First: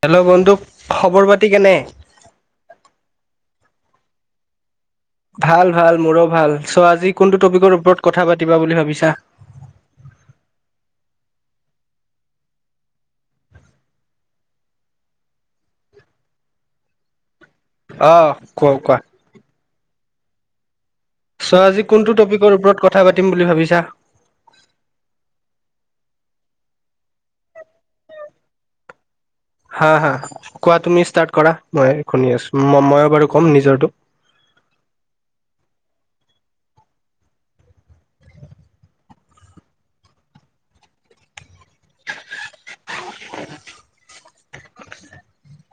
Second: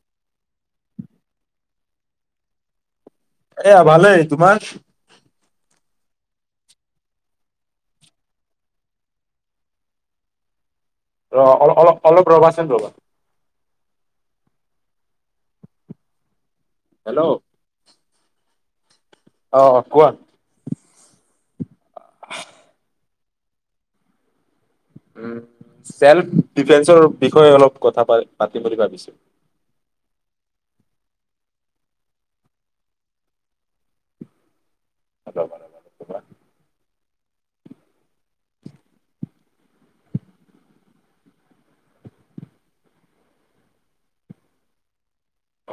Hello বন্ধু খবৰ পাতি কেনে? এয়া ভালই। তোমাৰ? ভাল ভাল মোৰো ভাল চ' আজি কোনটো টপিকৰ ওপৰত কথা পাতিবা বুলি ভাবিছা? ৰ অল অলপ অলপ ৰবাচোন ৰ'বা। হেল্ল' আহ কোৱা কোৱা অ কোৱা চ আজিক কোনটো টপিকৰ ওপৰত কথা পা পাতিম বুলি ভাবিছা? উম চেলফ ডিফেন্সৰ বিষয়ে অলপ কথাা পাতিম বুলি ভাবিছো। হাঁ হাঁ । কোৱা তুমি ষ্টাৰ্ট কৰা মই শুনি আছো ময়ো বাৰু ক'ম নিজৰটো হ বাৰ খব [inaudible]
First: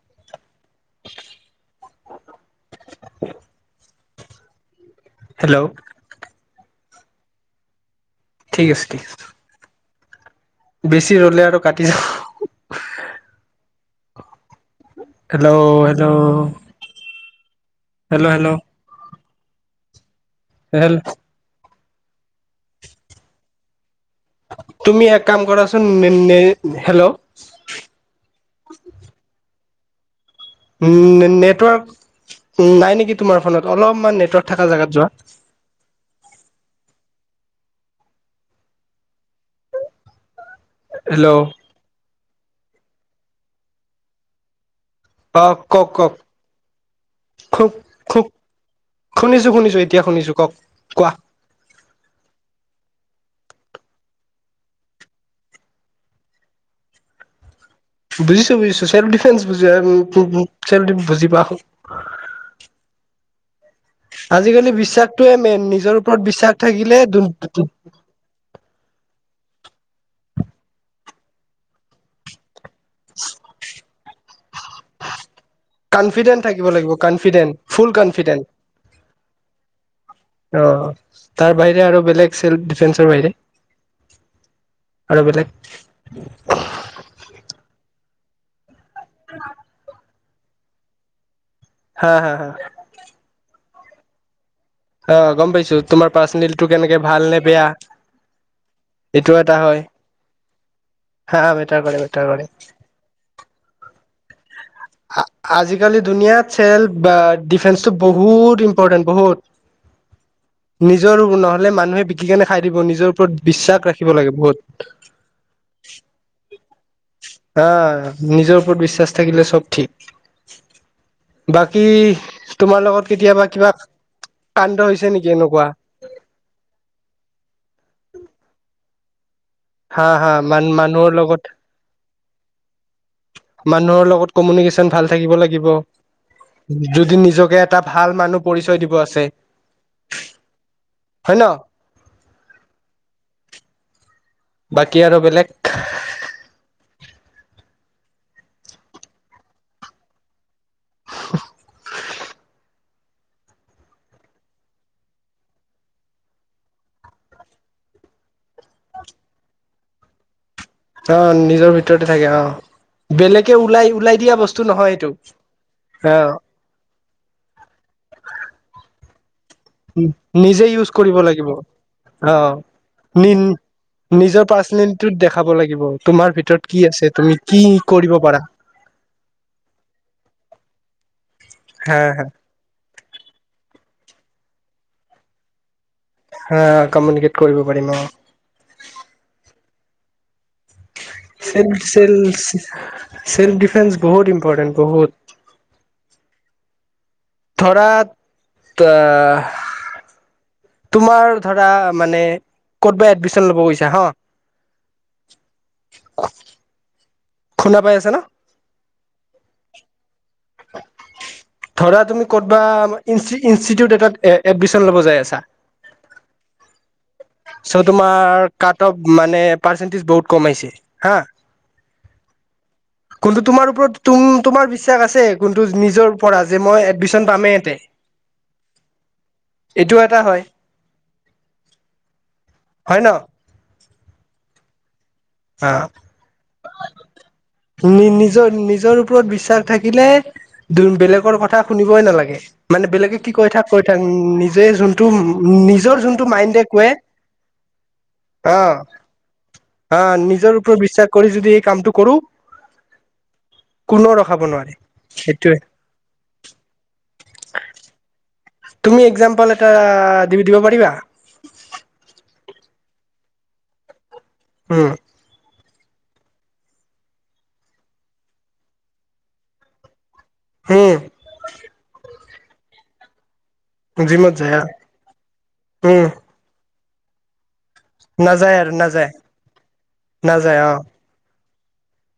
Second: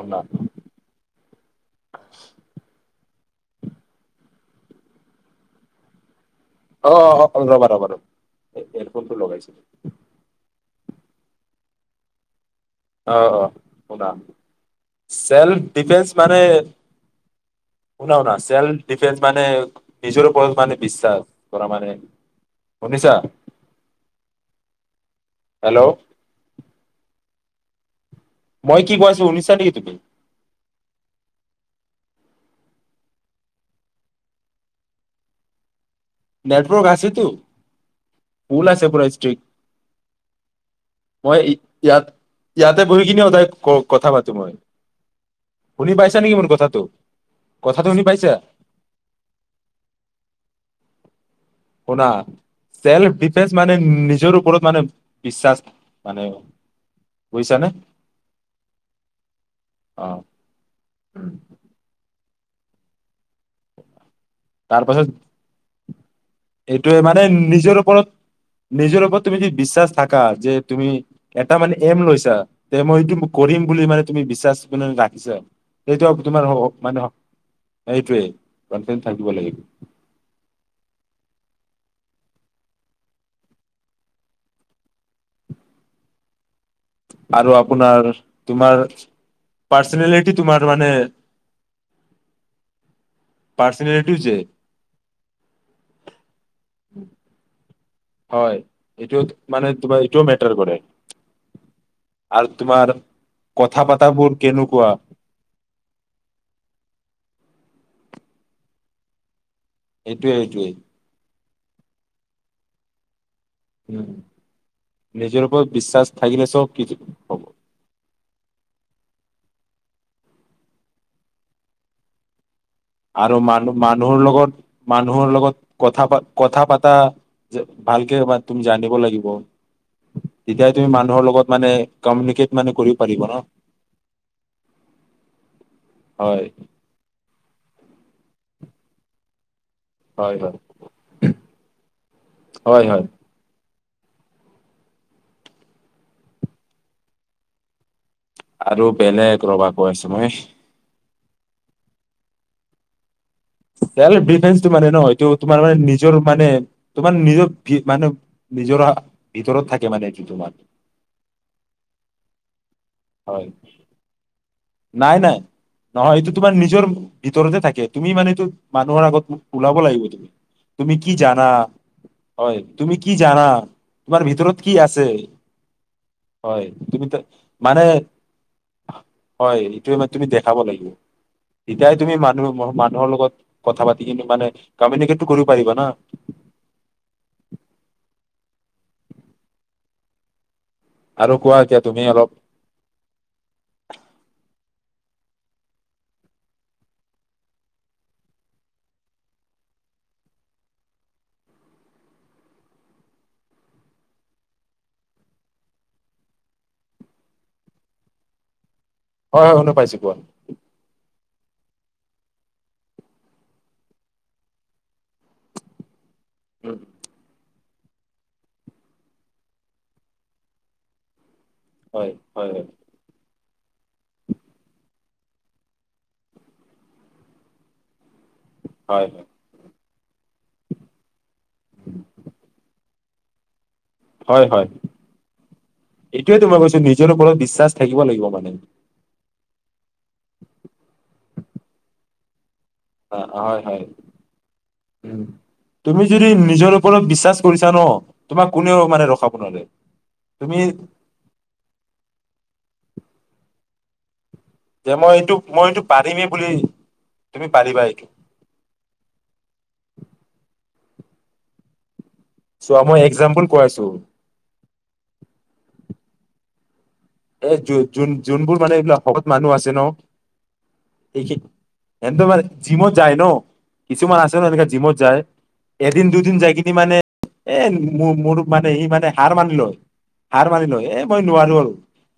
অঁ [inaudible] হেল্ল' অঁ অঁ কম ৰবা ৰবা ঠিক আছে ঠিক হেডফোনটো আছে লগাইছিলো বেছি ৰলে আৰু কাটি যাওঁ অঁ অঁ অঁ হেল্ল' হেল্ল' শুনা হেল্ল' শুনা হেল্ল' চেল্ফ ডিফেন্স মানে নিজৰ ওপৰত মানে হেল্ল বিশ্বাস কৰা মানে শুনিছা তুমি এক কাম কৰাচোন হেল্ল' হেল্ল' [inaudible] মই কি কৈছো শুনিছা চাৰি প [unintelligible] নেটৱৰ্ক নাই নেকি তোমাৰ ফোনত অলপমান নেটৱৰ্ক থকা জাগাত যোৱা নেটৱৰ্ক আছেতো ফুল আছে পুৰা ষ্ট্ৰিক হেল্ল' মই ইয়াত ইয়াতে বহিখিনি সদায় ক কথা পাতো মই আহ কওঁক শুনি কওঁক পাইছা নেকি মোৰ কথাটো খুব কথাটো শুনি খুব পাইছা শুনিছো শুনিছো এতিয়া শুনিছো কওঁক কোৱা শুনা চেল্ফ ডিফেন্স মানে নিজৰ ওপৰত মানে বিশ্বাস মানে বুজিছানে বুজিছো, বুজিছো চেলফ ডিফেন্স বুজিছো অ বুজিছো বুজি পাওঁ। [unintelligible] আজিকালি বিশ্বাসটোয়ে মেইন নিজৰ। ওপৰত বিশ্বাস থাকিলে সেইটোৱে মানে নিজৰ ওপৰত নিজৰ ওপৰত তুমি য বিশ্বাস। থাকা যে তুমি এটা মানে এম লৈছা। তে মই এইটো কৰিম বুলি মানে। তুমি বিশ্বাস। ৰাখিছে সেইটোয়া কনফিডেন্ট তোমাৰ থাকিব লাগিব মানে কনফিডেন্ট ফুল এই কনফিডেন্ট টোৱেই থাকিব লাগিব। অ তাৰ বাহিৰে আৰু বেলেগ চেল্ফ ডিফেন্সৰ বাহিৰে আৰু বেলেগ। আৰু আপোনাৰ তোমাৰ। পাৰ্চনেলিটিতো তোমাৰটো মানে হাঁ হাঁ হাঁ পাৰ্চনেটিউ যে অঁ গম পাইছো তোমাৰ পাৰ্চনেলটো কেনেকে ভাল নে বেয়া হয় এইটোও এইটো এটা মানে হয় তোমাৰ এইটোও মেটাৰ কৰে হা মেটাৰ কৰে মেটাৰ কৰে আৰু তোমাৰ কথা পাতা বল আজিকালি ধুনীয়া চেল ডিফেন্ টো বহুত ইম্পৰ্টেণ্ট বহুত এইটোৱে এইটোৱেই নিজৰ নহ'লে মানুহে বিকি কেনে খাই দিব নিজৰ ওপৰত বিশ্বাস উম ৰাখিব লাগে বহুত নিজৰ ওপৰত বিশ্বাস থাকিলে চব কিছু হ'ব হা নিজৰ ওপৰত বিশ্বাস থাকিলে চব ঠিক বাকী তোমাৰ লগত আৰু কেতিয়াবা কিবা মানুহ মানুহৰ লগত কাণ্ড হৈছে নেকি মানুহৰ এনেকুৱা লগত কথা কথা পাতা যে ভালকে তুমি জানিব লাগিব জীৱন হা হা মান মানুহৰ লগত মানে কমিউনিকেট মানে কৰিব পাৰিব ন মানুহৰ লগত কমিউনিকেশ্যন ভাল থাকিব লাগিব হয় যদি নিজকে এটা ভাল মানুহ পৰিচয় দিব আছে হয় হয় হয় ন হয় হয় বাকী আৰু বেলেগ আৰু বেলেগ ৰবা কৈ আছো মই [unintelligible] চেলফ ডিফেন্সটো মানে ন এইটো তোমাৰ মানে নিজৰ মানে তোমাৰ নিজৰ মানে নিজৰ ভিতৰত থাকে মানে এইটো তোমাৰ অ নিজৰ ভিতৰতে থাকে অ হয় বেলেগে ওলাই ওলাই দিয়া বস্তু নহয় এইটো নাই নাই নহয় অ এইটো তোমাৰ নিজৰ ভিতৰতে থাকে তুমি মানে এইটো মানুহৰ আগত ওলাব লাগিব তুমি নিজে ইউজ তুমি কি কৰিব জানা লাগিব অ হয় তুমি কি নি জানা তোমাৰ নিজৰ ভিতৰত কি আছে পাৰ্চনেলিটি দেখাব লাগিব তোমাৰ ভিতৰত কি আছে তুমি কি মানে কৰিব পাৰা এইটোৱে তুমি দেখাব লাগিব এতিয়াই হা তুমি হা মানুহ মানুহৰ লগত কথা পাতি কিন্তু মানে কমিউনিকেটটো কৰিব পাৰিবা না হা কমিউনিকেট কৰিব পাৰিম অ' আৰু কোৱা এতিয়া তুমি অলপ চেল্ফ ডিফেন্স বহুত ইম্পৰ্টেণ্ট বহুত ধৰা তোমাৰ ধৰা মানে ক'ত এডমিচন ল'ব গৈছা হ খুন্দা পাই আছে না হয় হয় শুনা পাইছো কোৱা ধৰা তুমি ক'তবা ইনষ্টিটিউট এটাত এডমিচন ল'ব যাই আছা উম চ তোমাৰ কাট অফ মানে পাৰ্চেণ্টিজ বহুত কম আহিছে হা হয় হয় হয় কোনটো তোমাৰ ওপৰত তোমাৰ বিশ্বাস আছে কোনটো নিজৰ পৰা যে মই এডমিশন পামেই ইয়াতে হয় এইটো এটা হয় হয় ন হয় হয় অ এইটোৱে তো মই কৈছো নিজৰ ওপৰত বিশ্বাস থাকিব নি লাগিব নিজৰ মানে নিজৰ ওপৰত বিশ্বাস থাকিলে বেলেগৰ কথা শুনিবই নালাগে মানে বেলেগে অ কি কৈ হয় থাক কৈ হয় থাক নিজে যোনটো উ নিজৰ তুমি যোনটো যদি মাইণ্ডে নিজৰ কোৱে ওপৰত বিশ্বাস কৰিছা ন তোমাক কোনেও মানে ৰখাব নোৱাৰে হা নিজৰ তুমি ওপৰত বিশ্বাস কৰি যদি এই কামটো কৰো কোনো ৰ যে মই এইটো মই এইটো পাৰিমেই বুলি তুমি পাৰিবা এইটো তুমি একজাম্পল এটা দি দিব পাৰ পাৰিবা চোৱা মই একজাম্পুল কৈ আছোঁ উম এ যো যোন যোনবোৰ মানে এইবিলাক শকত মানুহ আছে ন উম এইখিনি এন্ত মানে জিমত যায় ন কিছুমান জিমত আছে ন যায় এনেকে জিমত যায় এদিন উম দুদিন যাই কিনি মানে এ মোৰ মোৰ নাযায় মানে আৰু ই মানে নাযায় হাৰ মানিলো হাৰ নাযায় অ মানিলো এ মই নোৱাৰো আৰু উ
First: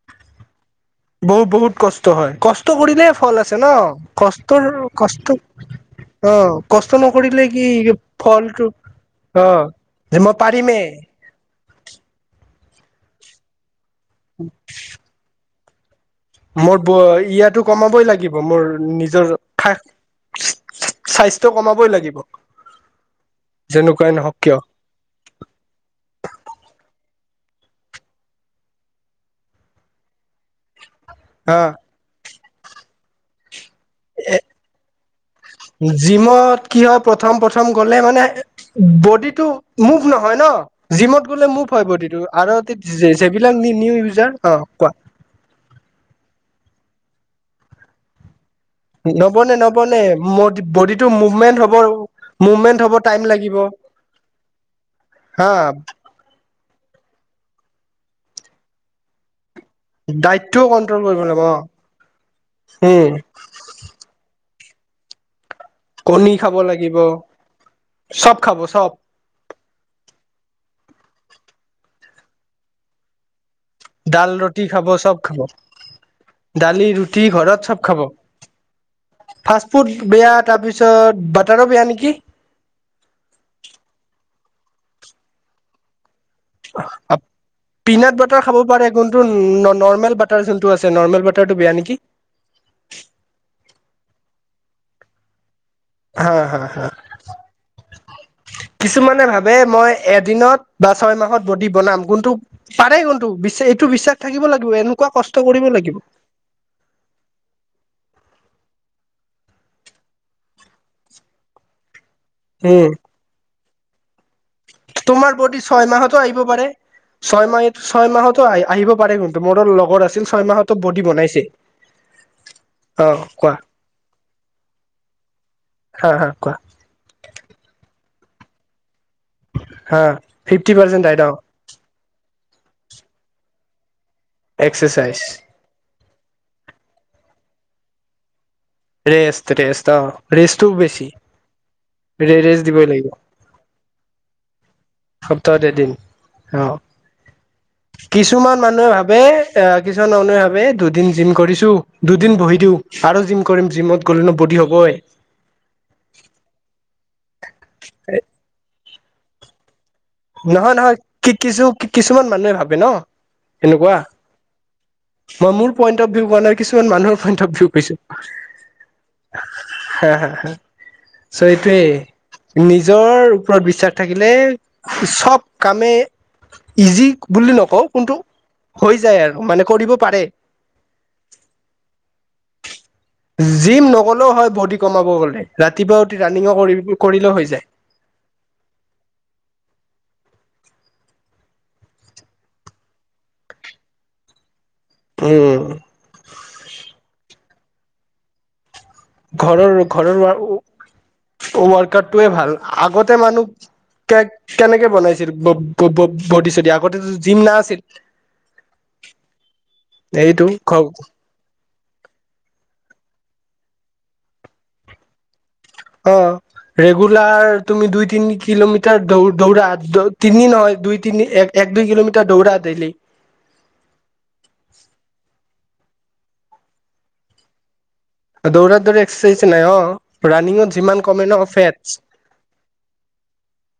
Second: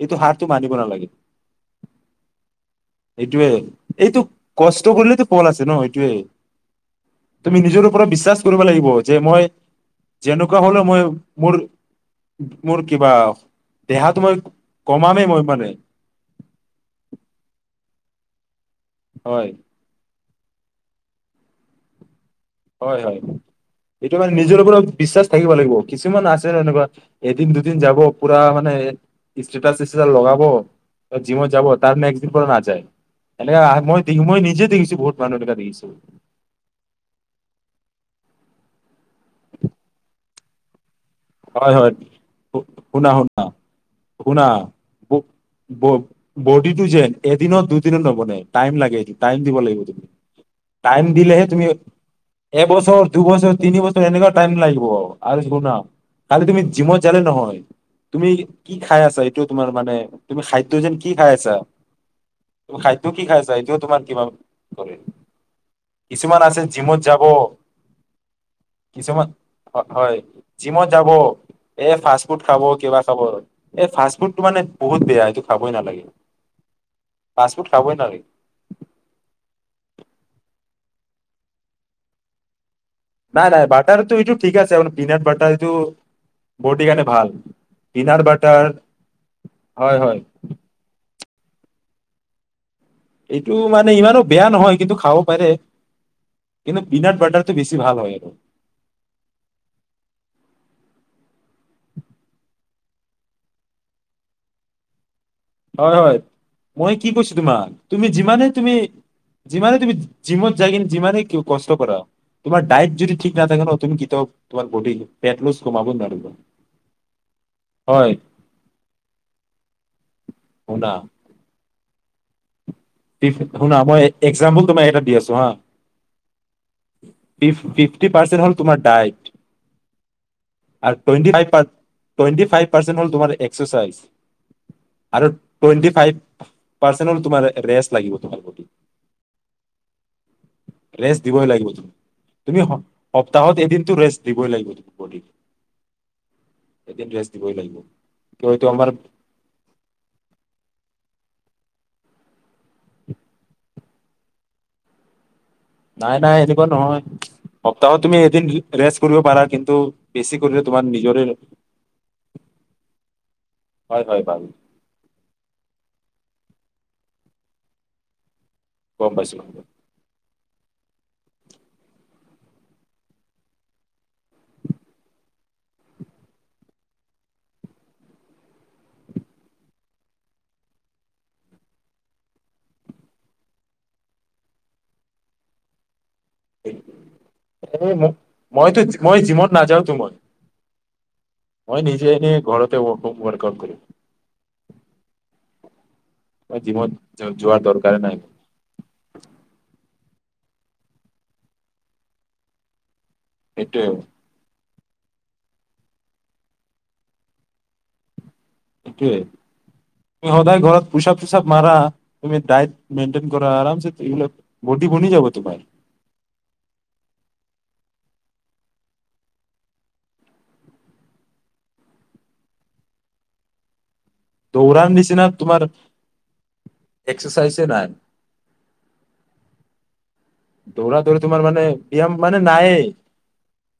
এইটো হাৰটো মানিব নালাগে বহুত বহুত কষ্ট হয় কষ্ট কৰিলে ফল এইটোয়ে আছে ন এইটো কষ্টৰ কৰিলেতো কষ্ট ফল আছে ন এইটোয়ে অ কষ্ট নকৰিলে তুমি কি নিজৰ ওপৰত বিশ্বাস কৰিব ফলটো লাগিব যে মই আহ যে মই যেনেকুৱা হলেও পাৰিমেই মই মোৰ মোৰ কিবা দেহাটো মই মই মানে মোৰ ব ইয়াতো কমাবই লাগিব মোৰ নিজৰ হয় ঠাক স্বাস্থ্য কমাবই লাগিব হয় হয় যেনেকুৱাই এইটো মানে নহওক নিজৰ কিয় ওপৰত বিশ্বাস থাকিব লাগিব কিছুমান আছে ন এনেকুৱা এদিন দুদিন যাব পুৰা মানে ষ্টেটাছ চিষ্টেটাছ লগাব জিমত হা যাব তাৰ নেক্সট দিন পৰা নাযায় এ মই দেখি মই নিজে দেখিছোঁ বহুত মানুহ এনেকা দেখিছোঁ জিমত কি হয় প্ৰথম প্ৰথম গ'লে মানে বডিটো মুভ নহয় ন জিমত গ'লে মুভ হয় বডিটো আৰু শুনা যেই শুনা যেইবিলাক নিউ ইউজাৰ শুনা অ কোৱা বডি টো যেন এদিনত দুদিনত নবনে টাইম লাগে টাইম নবনে দিব লাগিব নবনে টাইম বডিটো দিলেহে মুভমেন্ট তুমি হ'ব মুভমেন্ট হ'ব এবছৰ টাইম দুবছৰ লাগিব তিনি বছৰ এনেকুৱা টাইম লাগিব আৰু হা শুনা জিমত জালে নহয় তুমি কি খাই আছা তোমাৰ মানে তুমি ডাইটটোও খাদ্য যেন কন্ট্ৰল কি কৰিব খাই লাগিব আছা অ তুমি খাদ্য উম কি খাই আছা এইটোও তোমাৰ কিবা হয় কণী কিছুমান খাব আছে লাগিব জিমত যাব চব খাব চব কিছুমান হয় জিমত যাব এ ফাষ্ট ফুড খাব কিবা খাব এই ফাষ্ট ডাল ফুডটো মানে ৰুটি খাব বহুত চব বেয়া খাব। এইটো খাবই নালাগে দালি ৰুটি ফাষ্ট ঘৰত ফুড চব খাবই খাব নালাগে ফাষ্ট ফুড বেয়া তাৰ পিছত তাৰিছত বাটাৰ ও বেয়া নেকি? নাই নাই বাটাৰটো এইটো ঠিক আছে ম পিনাট বাটাৰ এইটো বডিৰ কাৰণে ভাল পিনাট বাটাৰ খাব পাৰে কোনটো হয় হয় নৰ্মেল বাটাৰ যোনটো আছে নৰ্মেল বাটাৰ টো বেয়া নেকি? এইটো মানে ইমানো বেয়া নহয় কিন্তু খাব পাৰে। হা হা কিন্তু হা পিনাট বাটাৰটো বেছি ভাল হয় আৰু কিছুমানে ভাবে মই এদিনত বা ছয় মাহত বডি বনাম কোনটো পাৰে কোনটো বিশ্ব এইটো বিশ্বাস থাকিব লাগিব এনেকুৱা কষ্ট কৰিব লাগিব হয় হয় মই কি কৈছো তোমাক তুমি যিমানে তুমি যিমানে তুমি জিমত যায় ন যিমানে কষ্ট কৰা তোমাৰ উম ডায়েট যদি ঠিক ন থাকে তুমি কেতিয়াও তোমাৰ বডি তোমাৰ ফেট লছ বডি কমাব ছয় মাহতো নোৱাৰিবা আহিব পাৰে ছয় মাহ হয় ছয় মাহতো আহ আহিব পাৰে কিন্তু মোৰো লগৰ আছে আছিল ছয় মাহতো শুনা বডি বনাইছে। অ ফ কোৱা শুনা মই এক্সাম্পল তোমাৰ এটা দি আছো হা, হা হা কোৱা এইটতি পৰ্ছেনত হল হল তোমাৰ দাইট হা ফিফটি পাৰ্চেণ্ট ডাইত অ ফাইভ পাৰ- টুৱেন্টি ফাইভব পৰ্ছেনত হল এক্সচাইছাই এক্সাৰচাইজ আৰু টুৱেন্টি ফাইভ পাৰ্চেনট হল তোমাৰ ৰেষ্ট লাগিব তোমাৰ প্ৰতি ৰেষ্ট ৰেষ্ট অ ৰেষ্টটোও বেছি ৰেষ্ট দিবই লাগিব তুমি। তুমি ৰেৰেষ্ট স দিবই লাগিব। সপ্তাহত এদিনতো ৰেষ্ট দিবই লাগিব তুমি বডিক সপ্তাহত এদিন। অ, এদিন ৰেষ্ট দিবই লাগিব। কিছুমান কিয়টো আমাৰ মানুহে ভাবে আহ কিছুমান মানুহে ভাবে দুদিন জিম কৰি ছো দুদিন বহি দিও আৰু জিম কৰিম জিমত গ'লে নো বডি হ'বই নাই নাই এনেকুৱা নহয়। সপ্তাহত তুমি এদিন। ৰেষ্ট কৰিব পাৰা কিন্তু। বেছি কৰিলে নহয় তোমাৰ নহয় নিজৰে কি কিছু কিছুমান মানুহে ভাবে ন এনেকুৱা। হয় হয় বাৰু। মই মোৰ পইন্ট অফ ভিউ কৰা নাই। কিছুমান মানুহৰ পইন্ট অফ ভিউ পাইছো। গমপাইছো হা হা চ এইটোৱেই, নিজৰ ওপৰত বিশ্বাস থাকিলে। চব কামে ইজি বুলি নকওঁ, কিন্তু হৈ যায় আৰু মানে কৰিব পাৰে । জিম নকলেও হয় বডি কমাব গলে ৰাতিপুৱা। উঠি ৰানিঙো কৰি কৰিলেও হৈ যায় এ মইতো মই যিমত নাযাওঁ। মই নিজে ঘৰতে ৱক আউত কৰিম। উম মই জিমত যোৱাৰ তৰকাৰে নাই। ঘৰৰ ঘৰৰ ৱাৰকটোৱে ভাল আগত। তে মানু সেইটোৱে কে কেনেকে বনাইছিল ভতি চট আগতেো জিম না আছিল সটোৱে তুমি সদায় ঘৰত অ পোচাপ চুচাপ মাৰা তুমি দায়িত্ব। আৰ বি বনি যাব তোমাৰ। অ ৰেগুলাৰ তুমি দুই তিনি কিলোমিটাৰ দৌ দৌৰা তিনি নহয় দুই তিনি এক এক দুই কিলোমিটাৰ দৌৰা ডেইলি। ত উৰাণ দিছিনা তোমাৰ। এক্সাৰচাইজে নাই। দৌৰাত দৌৰে এক্সাৰচাইজ নাই অ। ৰানিঙত যিমান দৌৰা দৌ কমে তোমাৰ ন মানে ফেটছ ব্যায়াম মানে নায়েই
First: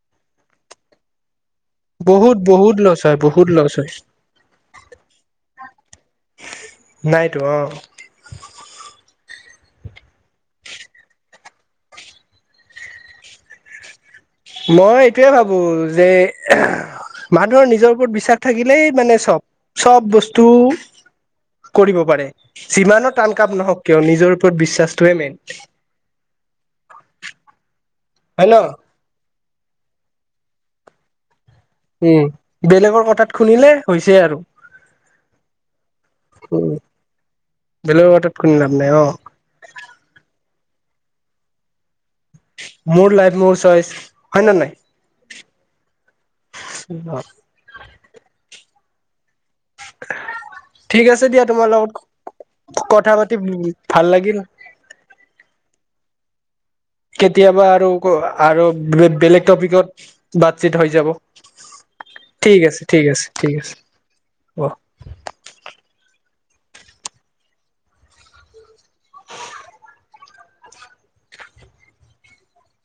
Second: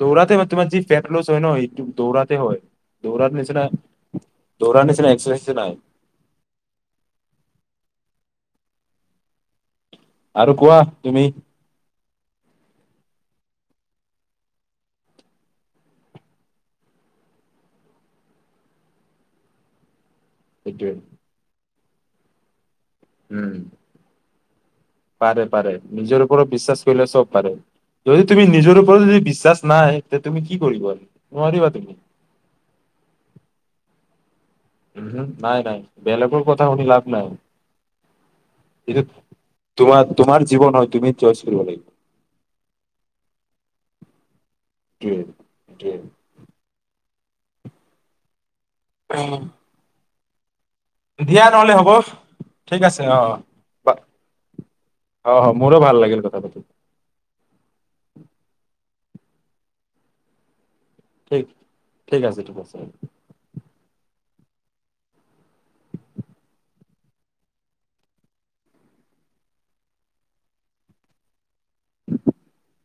দৌৰাতে মান তোমাৰ যি ফেট লচ হয় ন সটো বহুত দৌৰাতে হয় বহুত লছ হয় দৌৰাাৰ বহুত নিচিনা লছ হয় দৌৰাৰ নিচিনা এক্সচেঞ্জ নাই। নাইতো অ আৰু কোৱা তুমি। মই এইটোয়ে ভাবো যে মানুহৰ নিজৰ ওপৰত বিশ্বাস থাকিলেই মানে চব চব বস্তু। সটো। কৰিব পাৰে। যিমানৰ টান কাপ নহওক কিয় নিজৰ। বিশ্ব পাৰে পাৰে নিজৰ ওপৰত বিশ্বাস কৰিলে চব পাৰে যদি তুমি হয় ন নিজৰ ওপৰত যদি বিশ্বাস। নাই এতিয়া তুমি কি কৰিবি। উম বেলেগৰ কথাত শুনিলে। ছে আৰু। উ নাই নাই বেলেগৰ কথা উম শুনি লাভ নাই বেলেগৰ কথাত শুনি লাভ নাই অ কিন্তু তোমাৰ তোমাৰ জীৱন হয়। তুমি চইচ কৰিব লাগিব। মোৰ লাইফ মোৰ চইচ। হয় নে নাই [unintelligible] অঁ উম ঠিক আছে দিয়া তোমাৰ নহলে হ'ব লগত ঠিক আছে কথা অ পাতি ভাল লাগিল অ মোৰো ভাল লাগিল তাবটো কেতিয়াবা আৰু আৰু বেলেগ টপিকত হৈ যাব ঠিক ঠিক আছে ঠিক আছে ঠিক আছে ৱ [inaudible]